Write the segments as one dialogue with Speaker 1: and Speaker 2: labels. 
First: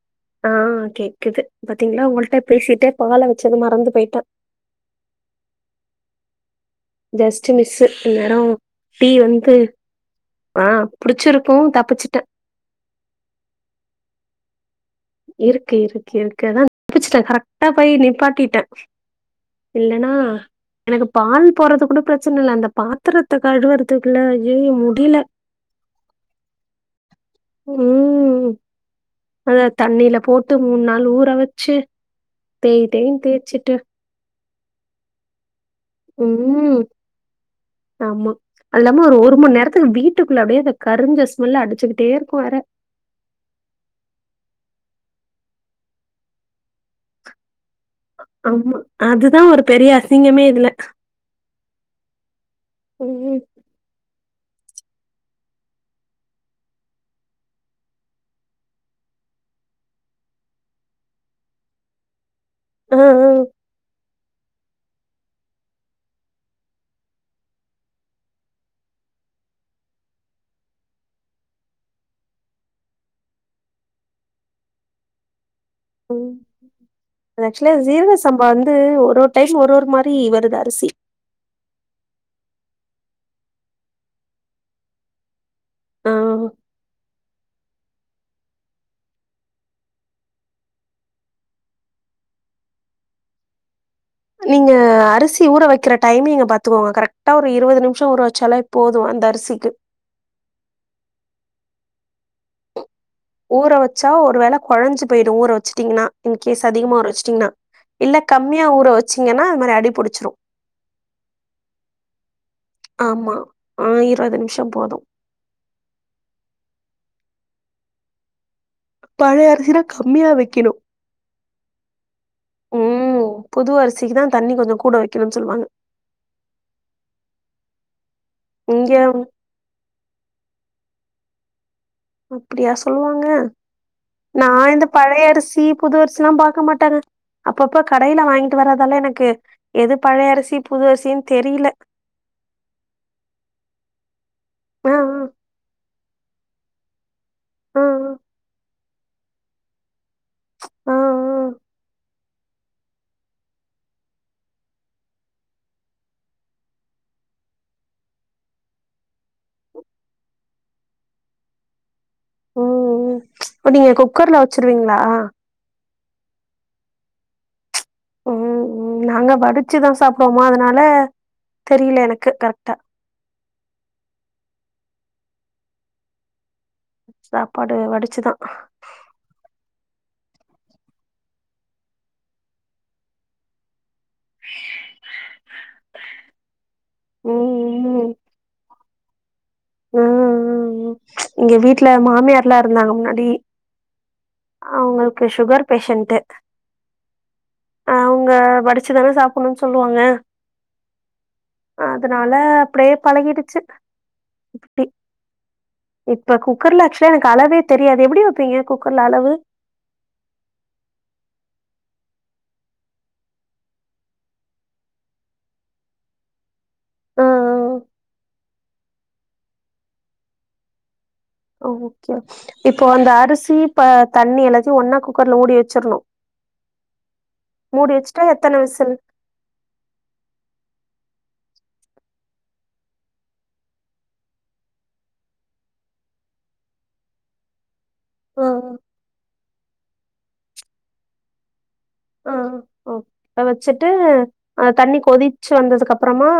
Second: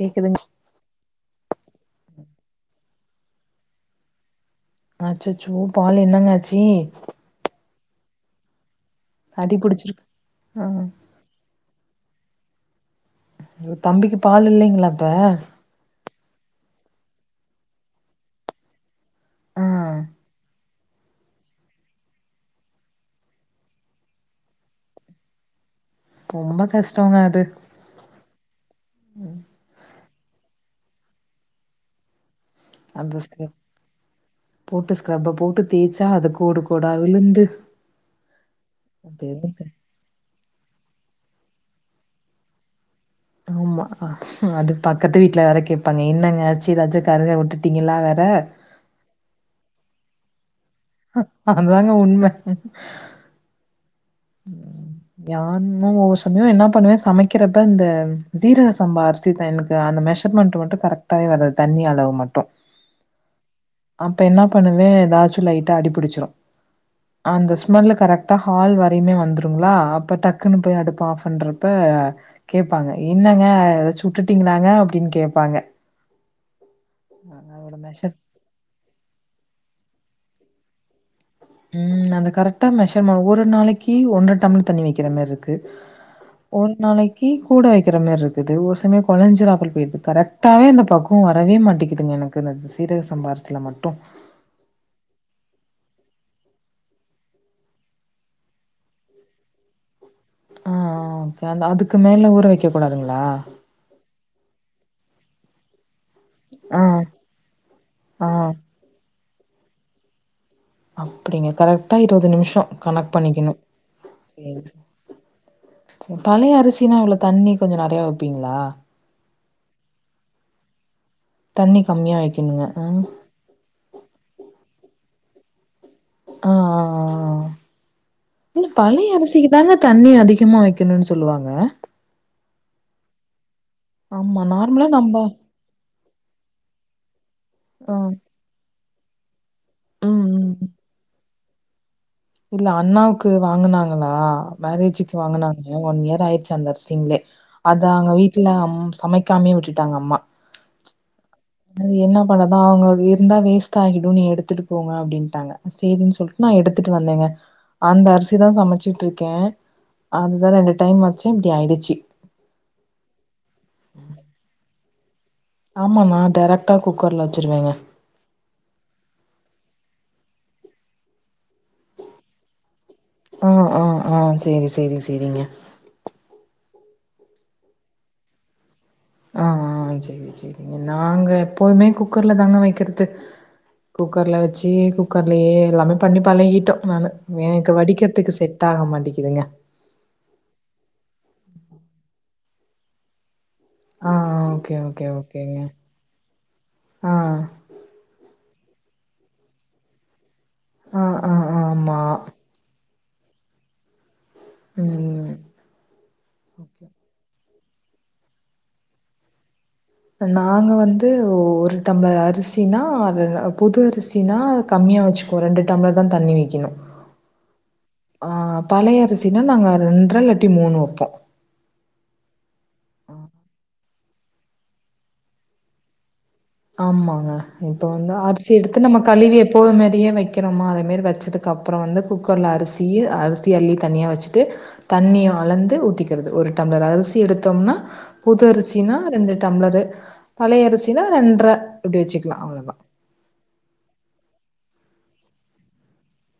Speaker 1: கேக்குதுங்க
Speaker 2: ஆ கேக்குது பாத்தீங்களா உங்கள்ட்ட பேசிட்டே பால வச்சத மறந்து போய்ட்டேன்
Speaker 1: அச்சச்சோ பால் என்னங்க ஜி
Speaker 2: செட் எடம் டீ வந்து
Speaker 1: புடிச்சிருக்கு
Speaker 2: ஆ புடிச்சிருக்கும் தப்புச்சு ட்டு
Speaker 1: தம்பிக்கு பால் இல்லைங்களா இப்ப
Speaker 2: இருக்கு இருக் இருக்குதான் தப்பிச்சட்டேன் கரெக்ட்டா போய் நிப்பாட்டிட்டேன்
Speaker 1: ஆ
Speaker 2: இல்லைன்னா எனக்கு பாலே போறது கூட பிரச்சனை இல்லை அந்த பாத்திரத்தை கழுவறதுக்கு எல்லாம் ஐயோ முடியல
Speaker 1: ரொம்ப கஷ்டங்க அது
Speaker 2: ம் அத தண்ணில போட்டு மூணு நாள் ஊற வச்சு தேய்
Speaker 1: அந்த
Speaker 2: தேய்யின்னு
Speaker 1: ஸ்க்ரப்
Speaker 2: தேய்ச்சுட்டு
Speaker 1: போட்டு ஸ்கிரப்பு போட்டு தேய்ச்சா அதை கோடு
Speaker 2: ம்
Speaker 1: கோடா விழுந்து
Speaker 2: ஆமா அது அல்லாம ஒரு
Speaker 1: அது
Speaker 2: ஒரு மணி
Speaker 1: எதுக்கு?
Speaker 2: நேரத்துக்கு வீட்டுக்குள்ள அப்படியே அது கறிஞ்ச ஸ்மெல் அடிச்சுக்கிட்டே இருக்கும் வேற
Speaker 1: ஆமா அது பக்கத்து வீட்டுல வேற கேட்பாங்க என்ன்னங்க ஆச்சு ஏதாச்சும் கருவய வுட்டுட்டு
Speaker 2: ஆமா அதுதான் ஒரு பெரிய அசிங்கமே இதுல
Speaker 1: அதாங்க உண்மை
Speaker 2: ம்.
Speaker 1: யானும் ஒவ்வொ சமயம் என்ன பண்ணுவே சமைக்கிறப்ப இந்த சீரக சம்ப அரிசிதா எனக்கு அந்த மெஷர்மெண்ட் மட்டு கரெக்டாவே வராது தண்ணி அளவு மட்டு
Speaker 2: ஆ ஆ
Speaker 1: அப்ப என்ன பண்ணுவே ஏதாச்சு லைட்டா அடிபிடிச்சிடு அந்த ஸ்மெல்ல கரெட்டா ஹால் வ இப்ப இன்மே வந்துருங்களா அப்ப டக்குன்னு போய் அடுப்ப ஆஃப் பண்றப்ப கேட்பாங்க என்னங்க ஏத சுட்டுட்டீங்களாங்க அப்பிடின்னு கேப்பாங்க
Speaker 2: ம் ஆக்சுவலா
Speaker 1: மெஷர்
Speaker 2: ஜீரக சம்பா வந்து ஒரு ஒரு டைம் ஒரு ஒரு மா தி வருது அரிசி
Speaker 1: ம் அது கரெக்டா மெஷர் ஒரு நாளைக்கு ஒன்றரை டம்ள தண்ணி வைக்கிற மாரிர்க்கு
Speaker 2: ஆ
Speaker 1: ஒரு நாளைக்கு கூட வைக் க்கிற மாரி இருக்குது ஒரு சமயம் கொலைஞ்சிர ஆப்பல் போயிது கரெக்டாவே அந்த பக்குவோ வரவேமாட்டேங்குதுங்க எனக்கு சீரக சம்பா அரிசில மட்டு
Speaker 2: நீங்க அரிசி ஊற வைக்கிற டைமிங்க பாத்துக்கோங்க கரெக்டா ஒரு இருவது நிமிஷம் ஊற வச்சாலாப்போது அந்த அரிசிக்கு
Speaker 1: ஆ ஓகே அதுக்கு மேல ஒரு
Speaker 2: ஊற வச்சா ஒரு வேள குழஞ்சி பேயிடு ஊற வச்சிட்டீங்கன்னா இன் கேஸ்
Speaker 1: ஆ,
Speaker 2: அதிகமா ஊற வச்சிட்டீங்கன்னா இல்ல
Speaker 1: ஆ.
Speaker 2: கம்மியா ஊற வச் ச்சிங்கன்னா அது மாரி அடிபுடிச்சிடு
Speaker 1: அப்பிடிங்க கரெக்டா இருவது நிமிஷம் கணக்
Speaker 2: ஆமா.
Speaker 1: பண்ணிக்கணு
Speaker 2: ஆ
Speaker 1: சேரி
Speaker 2: நிமிஷம் போதும்.
Speaker 1: பழைய அரிசினா அவ்ள தண்ணி கொஞ்சோ நெறையா வைப்பீங்களா
Speaker 2: பழைய அரிசிலா கம்மியா வைக்கணு
Speaker 1: தண்ணி கம்மியா வைக்கணுங்க அ.
Speaker 2: ம் புது அரிசிக்குதா தண்ணி கொஞ்சோ கூட வைக் கிணம் சொல்லுவாங்க
Speaker 1: ஆ ஆ ஆ ஆ இ
Speaker 2: இங்க
Speaker 1: பழைய அரிசிக்கு தாங்க தண்ணி அதிகமா வைக் என்னன்னு சொல்லுவாங்க
Speaker 2: அப்பிடியா சொல்லுவாங்க
Speaker 1: ஆமா
Speaker 2: நா இந்த
Speaker 1: நார்மலா நம்ப
Speaker 2: பழைய அரிசி புது அரிசில்லா பாக்க மாட்டாங்க அப்பப்ப
Speaker 1: ஆ
Speaker 2: கடையில வாங்கிட்டு வரா த்தால எனக்கு எது
Speaker 1: ம்
Speaker 2: பழைய
Speaker 1: ம்
Speaker 2: அரிசி புது அரிசின் தெரில
Speaker 1: இல்ல அண்ணாவுக்கு வாங்குனாங்களா
Speaker 2: ஆ
Speaker 1: மேரேஜக்கு வாங்குனாங்க ஒன் இயர் ராய்ச்சி அரிசிங்கலே
Speaker 2: ஆ ஆ
Speaker 1: அத அங்க வீட்டல அம் சமைக்காமே விட்டுட்டாங்க அம்மா
Speaker 2: ஆ ம்
Speaker 1: படதா அவங்க இருந்தா வேஸ்ட் ஆகிடும் நீ எடுத்துட்டு போங்க அப்பிடின்ட்டாங்க சேரின்னு சொல்ட் நா எடுத்துட்டு வந்தேங்க அந்த அரிசிதா சமைச்சுட்டு இருக்கே அதுதா ரெண்டு டைம் வச்சே இப்பிடி ஆயிடுச்சி
Speaker 2: ம் ஆ
Speaker 1: ஆமாண்ணா டேரெக்ட்டா குக்கர்ல வச்சுருவேங்க
Speaker 2: ஒ உ நாங்க வடிச்சுதா சாப்பிடுவோமா அதனால தெரில எனக்கு கரெக்ட்டா
Speaker 1: ஆ ஆ ஆ சேரி சேரி சேரிங்க
Speaker 2: சாப்பாடு வடிச்சுதா
Speaker 1: ஆ ஆ சேரி சேரிங்க நாங்க எப்போதுமே குக்கர்ல தாங்க வக்கிறது குக்கர்ல வச்சு குக்கர்லயே எல்லாமே பண்ணி பழகிட்டோ நானு
Speaker 2: ம்
Speaker 1: எனக்கு வடிக்கிறதுக்கு செட் ஆக மாட் தீக்குதுங்க
Speaker 2: ம்ம்ம் ச் இங்க வீட்ல மாமியார் ல்ல ருந்தாங்க முன்னாடி
Speaker 1: ஆ ஓகே ஓகே
Speaker 2: அவுங்களுக்கு
Speaker 1: ஓகேங்க
Speaker 2: சுகர் பேஷன்ட்டு
Speaker 1: ஆ
Speaker 2: அவுங்க படிச் ச்சுதான சாப்புணுன்னு சொல்லுவாங்க
Speaker 1: ஆ ஆ ஆமா
Speaker 2: அதனால அப்படயேப் பழகிடுச்சு இப்புட்டி
Speaker 1: ம்
Speaker 2: இப்ப குக்கர்ல அக்சுலா எனக்கு அளவே தெரியாது எப்டி வப்பீங்க குக்கர்ல அளவு
Speaker 1: நாங்க வந்து வொரு டம்ளர் அரிசின்னா அத புது அரிசினா கம்மியா வச்சுப்போ ரெண்டு டம்ளர் தா தண்ணி வெக்கணு
Speaker 2: ஆ
Speaker 1: ஆ பழைய அரிசினா நாங்க ரெண் [unintelligible] மூணு வப்போ
Speaker 2: ஓ ஓகே இப்போ அந்த அரிசி ப தண்ணி எல்லாத்தையு ஒன்னா குக்கர்ல ஊடி வச்சிர்ணு
Speaker 1: ஆமாங்க இப்ப வந்து அரிசி
Speaker 2: எத்தன
Speaker 1: எடுத்து
Speaker 2: விசில்
Speaker 1: நம்ம கழிவி எப்போது மாரியே வக்கிறோமா அதே மாரி வச்சுது அக்கப்பறம் வந்து குக்கர்ல அரிசி அரிசி அள்ளி தனியா வச்சுட்டு தண்ணிய அளந்து ஊத்திக்கிறது ஒரு டம்ளர் அரிசி எடுத்தோம்னா
Speaker 2: ஆ
Speaker 1: புது அரிசினா ரெண்டு டம்ளரு பழைய அரிசின்னா ரெண் [unintelligible]
Speaker 2: ஆ ஒ வச்சுட்டு அ தண்ணி கொதிச்சு வந்ததுக்கு அப்பறமா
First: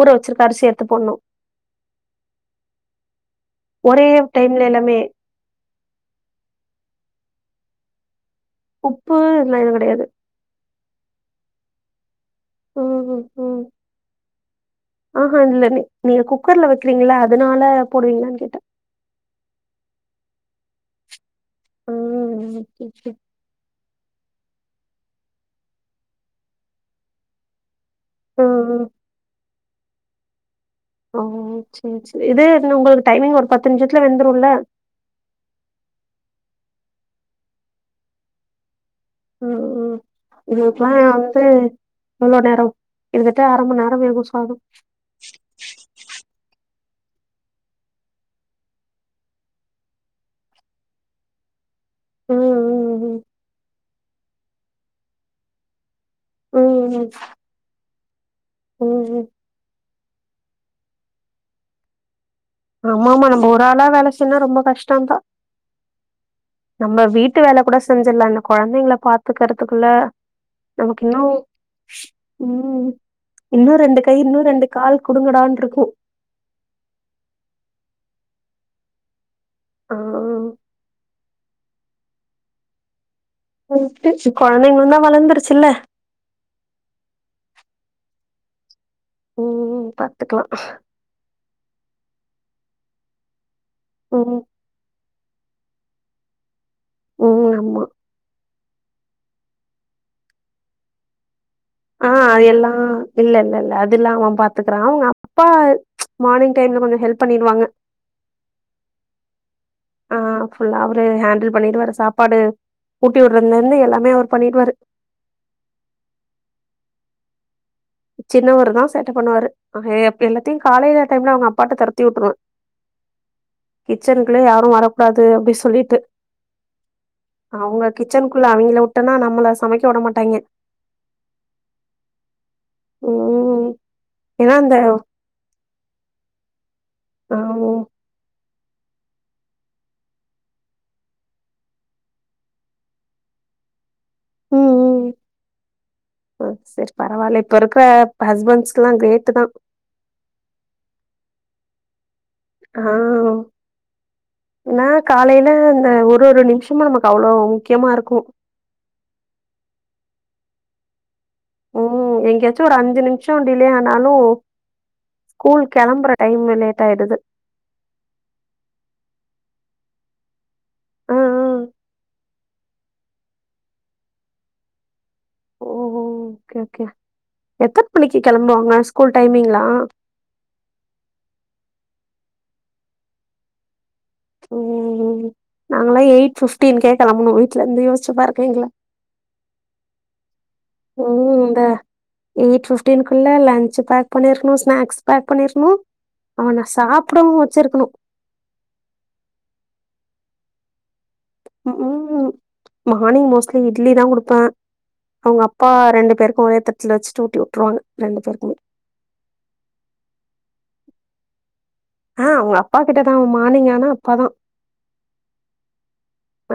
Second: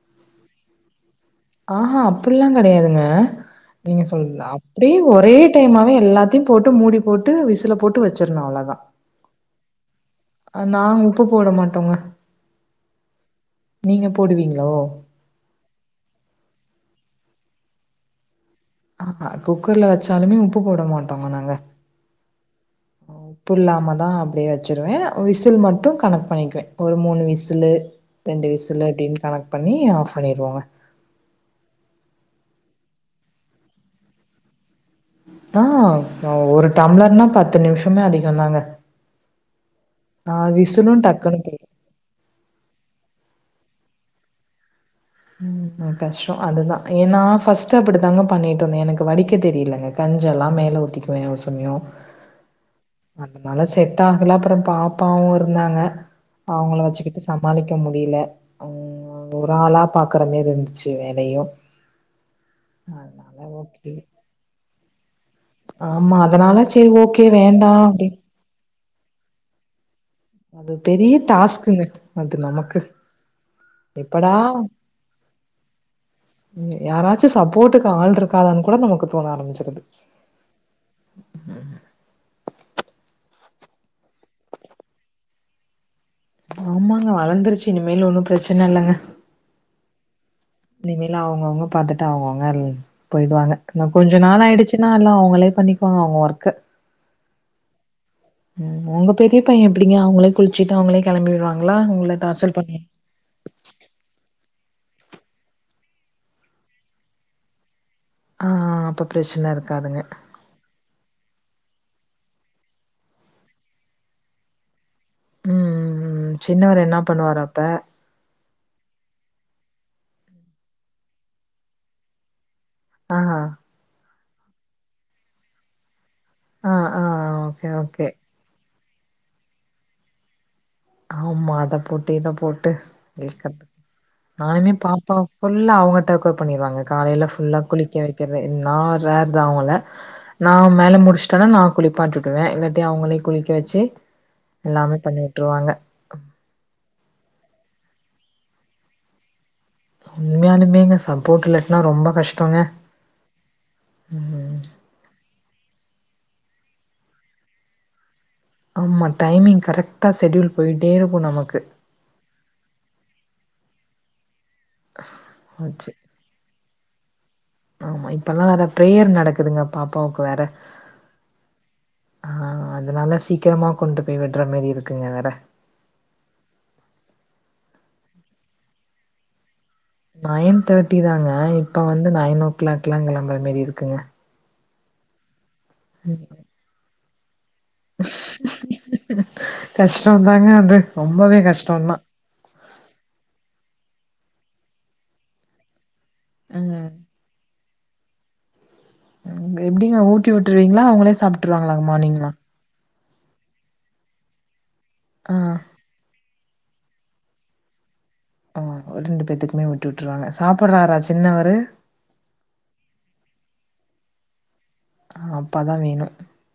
Speaker 2: ஊற வச்சிருக்க அரிசி எடுத்து போடணு
Speaker 1: ஆஹா அப்டில்லா கெடையாதுங்க நீங்க
Speaker 2: ஒரே
Speaker 1: சொல்
Speaker 2: டைம்ல
Speaker 1: அப்டி
Speaker 2: எல்லாமே
Speaker 1: ஒரே டைமாவே எல்லாத்தையு போட்டு மூடி போட்டு விஸ் த்துல போட்டு வ
Speaker 2: உப்பு இல்ல [unintelligible] டையெது
Speaker 1: நாங் உப்பு போட மாட்டோங்க
Speaker 2: ம் ம்
Speaker 1: நீங்க போடுவீங்களோ?
Speaker 2: ஆஹா இல்ல நீ நீங்க குக்கர்ல வக்கிறீங்களா அதுனால போடுவீங்களான் கேட்ட
Speaker 1: ஆஹா குக்கர்ல வெச்சாலுமே உப்பு போட மாட்டோங்க நாங்க
Speaker 2: ம் ம்ம் டிக் டிக்
Speaker 1: தா அப்டியே வெச்சுருவ விசில் மட்டு கணக் பண்ணிக்குவே ஒரு மூணு விசுலு ரெண்டு
Speaker 2: ம் ம்
Speaker 1: விசுலு அப்டின் கணக் பண்ணி ஆஃப் பண்ணிருவோங்க
Speaker 2: ஓ சேரி சேரி இது எதுங்க உங்களோட டைமிங் ஒரு பத்து நிம்ஷத்துல வெந்துருல்ல
Speaker 1: ஆ நா ஒரு டம்ளர்னா பத்து நிம்ஷமே அதிகோந்தாங்க
Speaker 2: ம் ம் இதுக்குலா
Speaker 1: டக்குன்னு
Speaker 2: வந்து
Speaker 1: போயிடும்.
Speaker 2: எவ்ளோ நேரோ இதுக்கே அரமன் நேர் [unintelligible]
Speaker 1: ம் அது கஷ்டோ அதுதா ஏ நா ஃபஸ்ட்டு அப்புடித்தாங்க பண்ணிட்டு வந்தே எனக்கு வடிக்க தெரியலங்க கஞ்செல்லா மேல ஊத்திக்குவ ஒரு சில சமயோ
Speaker 2: ம் ம்
Speaker 1: அந்துனால சேர் த்தாகல அப்புறோ பாப்பாவு இருந்தாங்க
Speaker 2: ம்
Speaker 1: அவங்கள
Speaker 2: ம்
Speaker 1: வெச்சுக்கிட்டு சமாளிக்க மு முடில
Speaker 2: ம் ம்
Speaker 1: பாக்குற மாரி இருந்துச்சு வேலையு
Speaker 2: ஆமாமா
Speaker 1: அதனால
Speaker 2: நம்ம ஒரு ஆளா
Speaker 1: ஓகே.
Speaker 2: வேல செஞ்சா ரொம்ப கஷ்டந்தா
Speaker 1: ஆமா அதனால சரி
Speaker 2: நம்ம
Speaker 1: ஓகே
Speaker 2: வீட்டு வேல
Speaker 1: வேண்டா
Speaker 2: கூட
Speaker 1: அப்டின்
Speaker 2: செஞ்சுர்லா ஆனா கொழந்தைங்கள பாத்துக்குறதுக்குள்ள
Speaker 1: அது பெரிய டாஸ்க்குங்க அது நமக்கு
Speaker 2: ம் இன்னு ரெண்டு கை
Speaker 1: எப்படா
Speaker 2: இன்னு ரெண்டு கால் குடுங்கடான்னு இருக்கு
Speaker 1: யாராச்சு சப்போட்டுக்கு ஆள்ற கு காதாணு கூட நமக்கு தோண ஆரம்பிச்
Speaker 2: ஓ ரைட்டு கொழந்தைங்களுந்தா வளந்துருச்சுல்ல
Speaker 1: ஆமாங்க வளந்துருச்சு இனிமேலு ஒன்னு பிரச்சன இல்லங்க
Speaker 2: ம் பத்
Speaker 1: இனிமேல் அவுங்கவுங்க பாத்துட்டு அவுங்கவுங்கள் போயிடுவாங்க ஆனா கொஞ்சோ
Speaker 2: ம்
Speaker 1: நாள் ஆயிடுச்சுன்னா எல்லா அவுங்களே பண்ணிக்குவாங்க அவுங்க ஒர்க்க
Speaker 2: ம் ஆமா
Speaker 1: ம் உங்க பெரிய பைய எப்புடிங்க அவங்களே குளுச்சுட்டு அவங்களே கெளம்பிடுவாங்
Speaker 2: ஆ அத எல்லாம் இல்ல இல்ல இல்ல அதுல்லாம் அவன் பாத் துக்கற அவுங்க அப்பா மார்னிங் டைம்ல கொஞ்சம் ஹெல்ப் பண்ணிருவாங்க
Speaker 1: ஆ அப்ப பிரச்சனை இருக்
Speaker 2: ஆ ஃபுல் அவரு ஹேண்டில் பண்ணிடுவாரு சாப்பாடு ஊட்டி விடுறதுலருந்து எல்லாமே அவரு பண்ணிடுவாரு
Speaker 1: ம் ம் ம் ம் சின்னவர் என்ன பண்ணுவார் அப்ப
Speaker 2: சின்னவர் தான் சேட்டை பண்ணுவாரு அ எல்லாத்தையும் காலையில டைம்ல அவுங்க அப்பாட்ட துரத்தி விட்ருவவேன்
Speaker 1: ஆ
Speaker 2: கிச்சன்க்குள்ள யாரும் வரக்கூடாது அப்டின் சொல்லிட்டேன்
Speaker 1: ஆ ஆ ஓகே
Speaker 2: அவுங்க
Speaker 1: ஓகே.
Speaker 2: கிச்சன்க்குள்ள அவுங்கள ட்டேனா நம்மள சமைக்க விட மாட்டாங்கே
Speaker 1: ஆமா அத போட்டு இத போட்
Speaker 2: ம் ஏன்னா
Speaker 1: நானுமே
Speaker 2: அந்த
Speaker 1: பாப்பா ஃபுல்லா அவுங்க டேக் கேர் பண்ணிருவாங்க காலையில ஃபுல்லா
Speaker 2: ஆஹ்
Speaker 1: குளிக்க வைக்கிற நா ரேர்தான் அவுங்கள நான் மேல முடிச்சுட்டன்னா நான் குளிப்பாட்டுவேன் இல்லாட்டி அவுங்கள குளிக்க வச்சு எல்லாமே பண்ணி விட்டுருவாங்க
Speaker 2: ஓ செரி பரவால்ல இப்ப இருக்கற ஹஸ்பண்ட்ஸ் எல்லாம் கிரேட்டு தான்
Speaker 1: உண்மையாலுமே எங்க சப்போர்ட் இல்லனா ரொம்ப கஷ்
Speaker 2: ஆ
Speaker 1: ம்.
Speaker 2: நா காலையில ஒரு ஒரு நிமிஷமும் நமக்கு அவ்ளோ முக்கியமா இருக்கும்
Speaker 1: ஆமா டைமிங் கரெக்ட்டா ஷடியூல் போய்ட்டே இருக்
Speaker 2: ம் எங்கேயாச்சும் ஒரு அஞ்சு நிமிஷம் டிலே ஆ னாலும் ஸ்கூல்
Speaker 1: ஆச்சு.
Speaker 2: கிளம்புற டைம் மினிட் டைடு து
Speaker 1: ஆமா இப்ப எல்லாம் வேற பிரேயர் நடக்குதுங்க பாப்பாவுக்கு வேற
Speaker 2: ஆ, ஆ.
Speaker 1: ஆ அதனால சீக்கிரமா கொண்டு போய் விடுற மாரி இருக்குங்க வேற
Speaker 2: ஓ ஓ ஓகே ஓகே எத்தனை மணிக்கு கிளம்புவாங்க ஸ்கூல் டைமிங்லா
Speaker 1: நைன் தேர்ட்டி தாங்க இப்ப வந்து நைன் ஓ கிளாக் எல்லாம் கிளம்புற மாரி இருக்குங்க
Speaker 2: ம் ம் ம் ம் நாங்கலாம் எயிட் ஃபிப்டீன் கே சல்லமுனோயி ட்ல இருந்து யோசிச்சு பா ருக்கீங்களா
Speaker 1: கஷ்டோந்தாங்க அது
Speaker 2: ம்
Speaker 1: ரொம்பவே
Speaker 2: இந்த
Speaker 1: கஷ்டோந்தா
Speaker 2: எயிட் ஃபிப்டீன்குள்ள லஞ்ச பேக் பண்ணிருக்கணு ஸ்நாக்ஸ் பேக் பண்ணிருக்கணு அவன
Speaker 1: ம்
Speaker 2: சாப்படவு வச்சிருக்கணு
Speaker 1: ங்க எப்படிங்க ஊட்டி விட்டுருவீங்களா அவங்களே சாப்ட்டுருவாங்களா மானிங்னா
Speaker 2: மானிங் மோஸ்ட்லி இட்லி தா குடுப்பே
Speaker 1: ஆ
Speaker 2: அவுங்க அப்பா ரெண்டு பேருக்கு ஒரே தச்ல வச்சுட்டு ஊட்டி விட்டுருவாங்க பேருக்குமே.
Speaker 1: ஆ ஒரு ரெண்டு பேத்துக்குமே ஊட்டி விட்டுருவாங்க சாப்பற ரா ராச் ன்னவரு
Speaker 2: ஆ அவுங்க அப்பா கிட்டதா மானிங் ஆனா அப்பாதா
Speaker 1: அப்பா தா வேணு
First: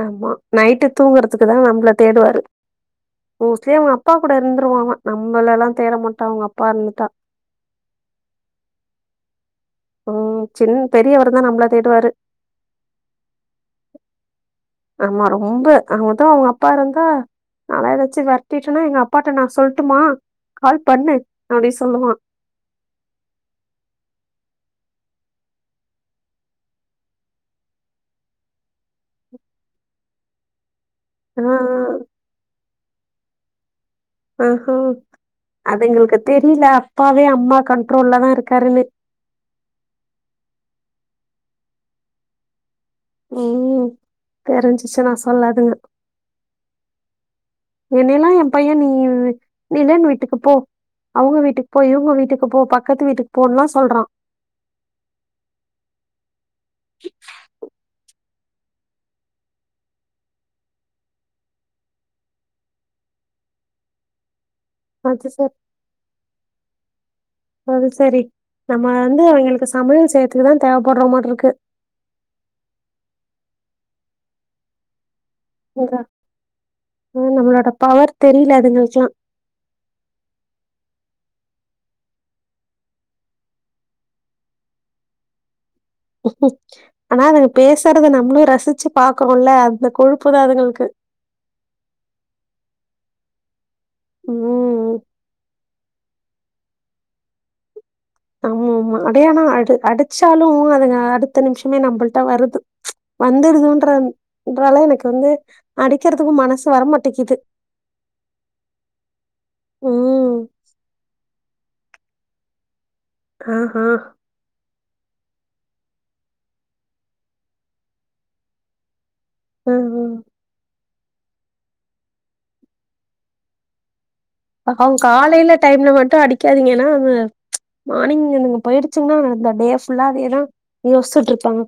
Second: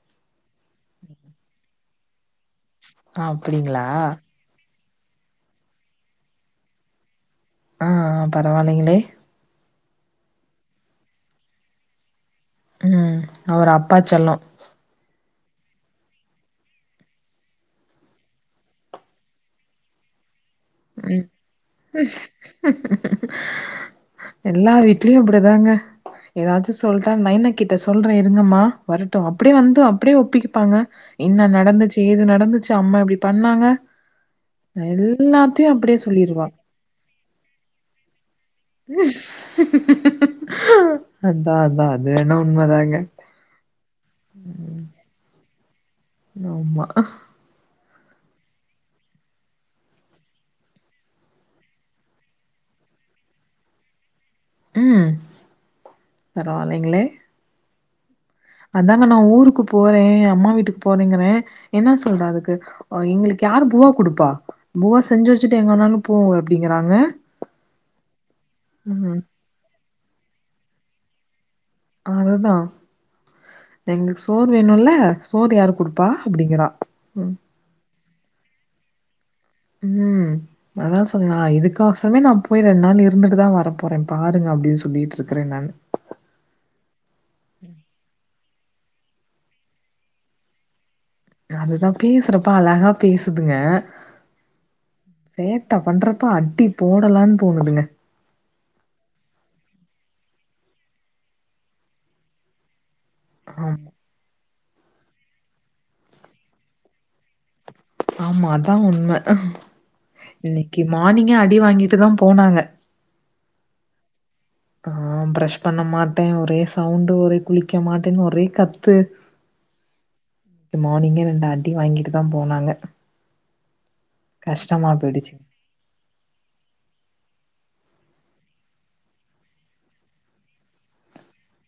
Speaker 2: ஆமா நைட்டு தூங்கறதுக்கு தா நம்மள தேடுவாரு
Speaker 1: ஆ
Speaker 2: மோஸ்ட்லி
Speaker 1: அப்டிங்களா
Speaker 2: அவுங்க அப்பா கூட இருந்துருவ அவ நம்மள லா தேட மாட்டா அவுங்க அப்பா இருந்துட்டா
Speaker 1: அ அ பரவலங்கலெ
Speaker 2: ம் சின்ன பெரியவர்தா நம்மள தேடுவாரு
Speaker 1: ம் அவர் அப்பா செல்லொ
Speaker 2: அமா ரொம்ப அவகதா அவுங்க அப்பா ருந்தா நலா ஏதாச்சு வரட்டிட்டேனு எங்க அப்பாட்ட நா சொல்ட்மா
Speaker 1: ம் எல்லா விட் ட்ரியு அப்டிதாங்க எதாச்சு சொல்ட்டா நைன கிட்ட சொல்றே இருங்கம்மா வரட்டு அப்டியே வந்து அப்டியே ஒப்பிப்பாங்க
Speaker 2: ஆ,
Speaker 1: என்ன
Speaker 2: ஆ.
Speaker 1: நடந்துச்சு ஏது நடந்துச்சு அம்மா இப்டி பண்ணாங்க எல்லாத்
Speaker 2: அதுங்களுக்கு தெரில அப்பாவே அம்மா கண்ட்ரோல்ல தா இர்க்
Speaker 1: [inaudible] அதா அதா அதுவெண்ண உண்ம தாங்க
Speaker 2: ம் தெரிஞ்சிச்சுனா சொல்லாதுங்க [inaudible]
Speaker 1: னொமா
Speaker 2: என்னெல்லா ஏ பையன் நீ நிலன் வீட்டுக்கு போ அவுங்க வீட்டுக்கு போ இவுங்க வீட்டுக்கு போ பக்கத்து வீட்டுக்கு போன்லா சொல்றா
Speaker 1: ம் பரவாலிங்களே அதாங்க நா ஊருக்கு போறே அம்மா வீட்டுக்கு போறேங்கறே என்ன சொல்ற அதுக்கு இங்களுக்கு யாரு பூவா குடுப்பா பூவா
Speaker 2: அது
Speaker 1: செஞ்சி
Speaker 2: சரி
Speaker 1: வச்சிட்டு எங்க வேணாலு போ போ அப்பிடிங்கறாங்க
Speaker 2: அது சரி நம்ம வந்து அவிங்ளுக்கு சமையல் செய்துக்குதா தேவ படற மாட்ருக்கு
Speaker 1: அதுதா எங்ளுக் சோறு வேணுல்ல சோறு யாரு குடுப்பா அப்டிங்கிறா
Speaker 2: ங்கரா
Speaker 1: ம்
Speaker 2: நம்ளோட பவர் தெரியல அதுங்களுக்ல்லா
Speaker 1: ம் அதா சொல்ல இதுக்கா சமே நா போய் ரெண் நாள் இருந்துட்டுதா வர போறே பாருங்க அப்பிடின் சொல்லிட்ருக்கறே நானு
Speaker 2: அனா அதுங் பேசுறது நம்ளு ரசி ரிச்சி பாக்ரோல்ல அந்த கொழுப்பு தா அதுங்களுக்கு
Speaker 1: அதுதா பேசுறப்ப அழகா பேசுதுங்க
Speaker 2: உம்
Speaker 1: சேட்ட பண்ற ப்பா அடி போடலான் தோணுதுங்க
Speaker 2: ஆமாம்மா அடே ஆனா அடு அடிச்சாலு அதுங்க அடுத்த நிமிஷமே நம்மள்ட்ட வருது வந்துடுதுன்ற
Speaker 1: ஆமா
Speaker 2: ன்றாலா எனக்கு வந்து அடிக்கிறதுக்கு மனசு வரமாட்டேக்குது
Speaker 1: ஆமா அதா உண்ம
Speaker 2: உம்
Speaker 1: இன்னிக்கி மார்னிங்கே அடி வாங்கி ட்டுதா போனாங்க
Speaker 2: ஆ ஆஹ்
Speaker 1: ஆ ப்ரஷ் பண்ணமாட்டே ஒரே சவுண்டு ஒரே குளிக்க மாட்டேன்னு ஒரே கத்து
Speaker 2: ம் ம்
Speaker 1: மார்னிங்கே ரெண்டு அடி வாங்கிட்டுதா போனாங்க கஷ்டமா
Speaker 2: அவங்
Speaker 1: போயிடுச்சு
Speaker 2: காலையில டைம்ல மட்டு அடிக்காதீங்க ஏன்னா மார்னிங் அந்ங்க போயிடுச்சுங்கன்னா அந்த டே ஃபுல்லாவேதா யோசிட்டுருப்பாங்க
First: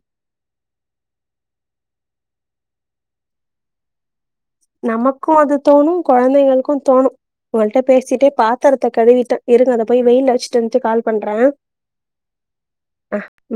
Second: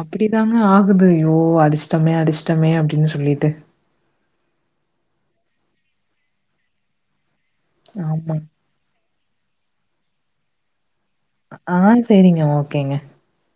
Speaker 1: அப்பிடிதாங்க ஆகுது யோ அடிஷ்டமே அடிஷ ட்டமே அப்பிடின்னு சொல்லிட்டு
Speaker 2: நமக்கு அது தோணு கொழந்தைங்களுக்கு தோணு உங்கள்ட்ட பேசிட்டே
Speaker 1: ஆமா.
Speaker 2: பாத்திரத்த கழுவிட்ட இருங்க அதபோய் வெயில்லவச்சுட்டு வந்ட்டு கால்
Speaker 1: ஆ சேரிங்க ஓகேங்க
Speaker 2: பண்றே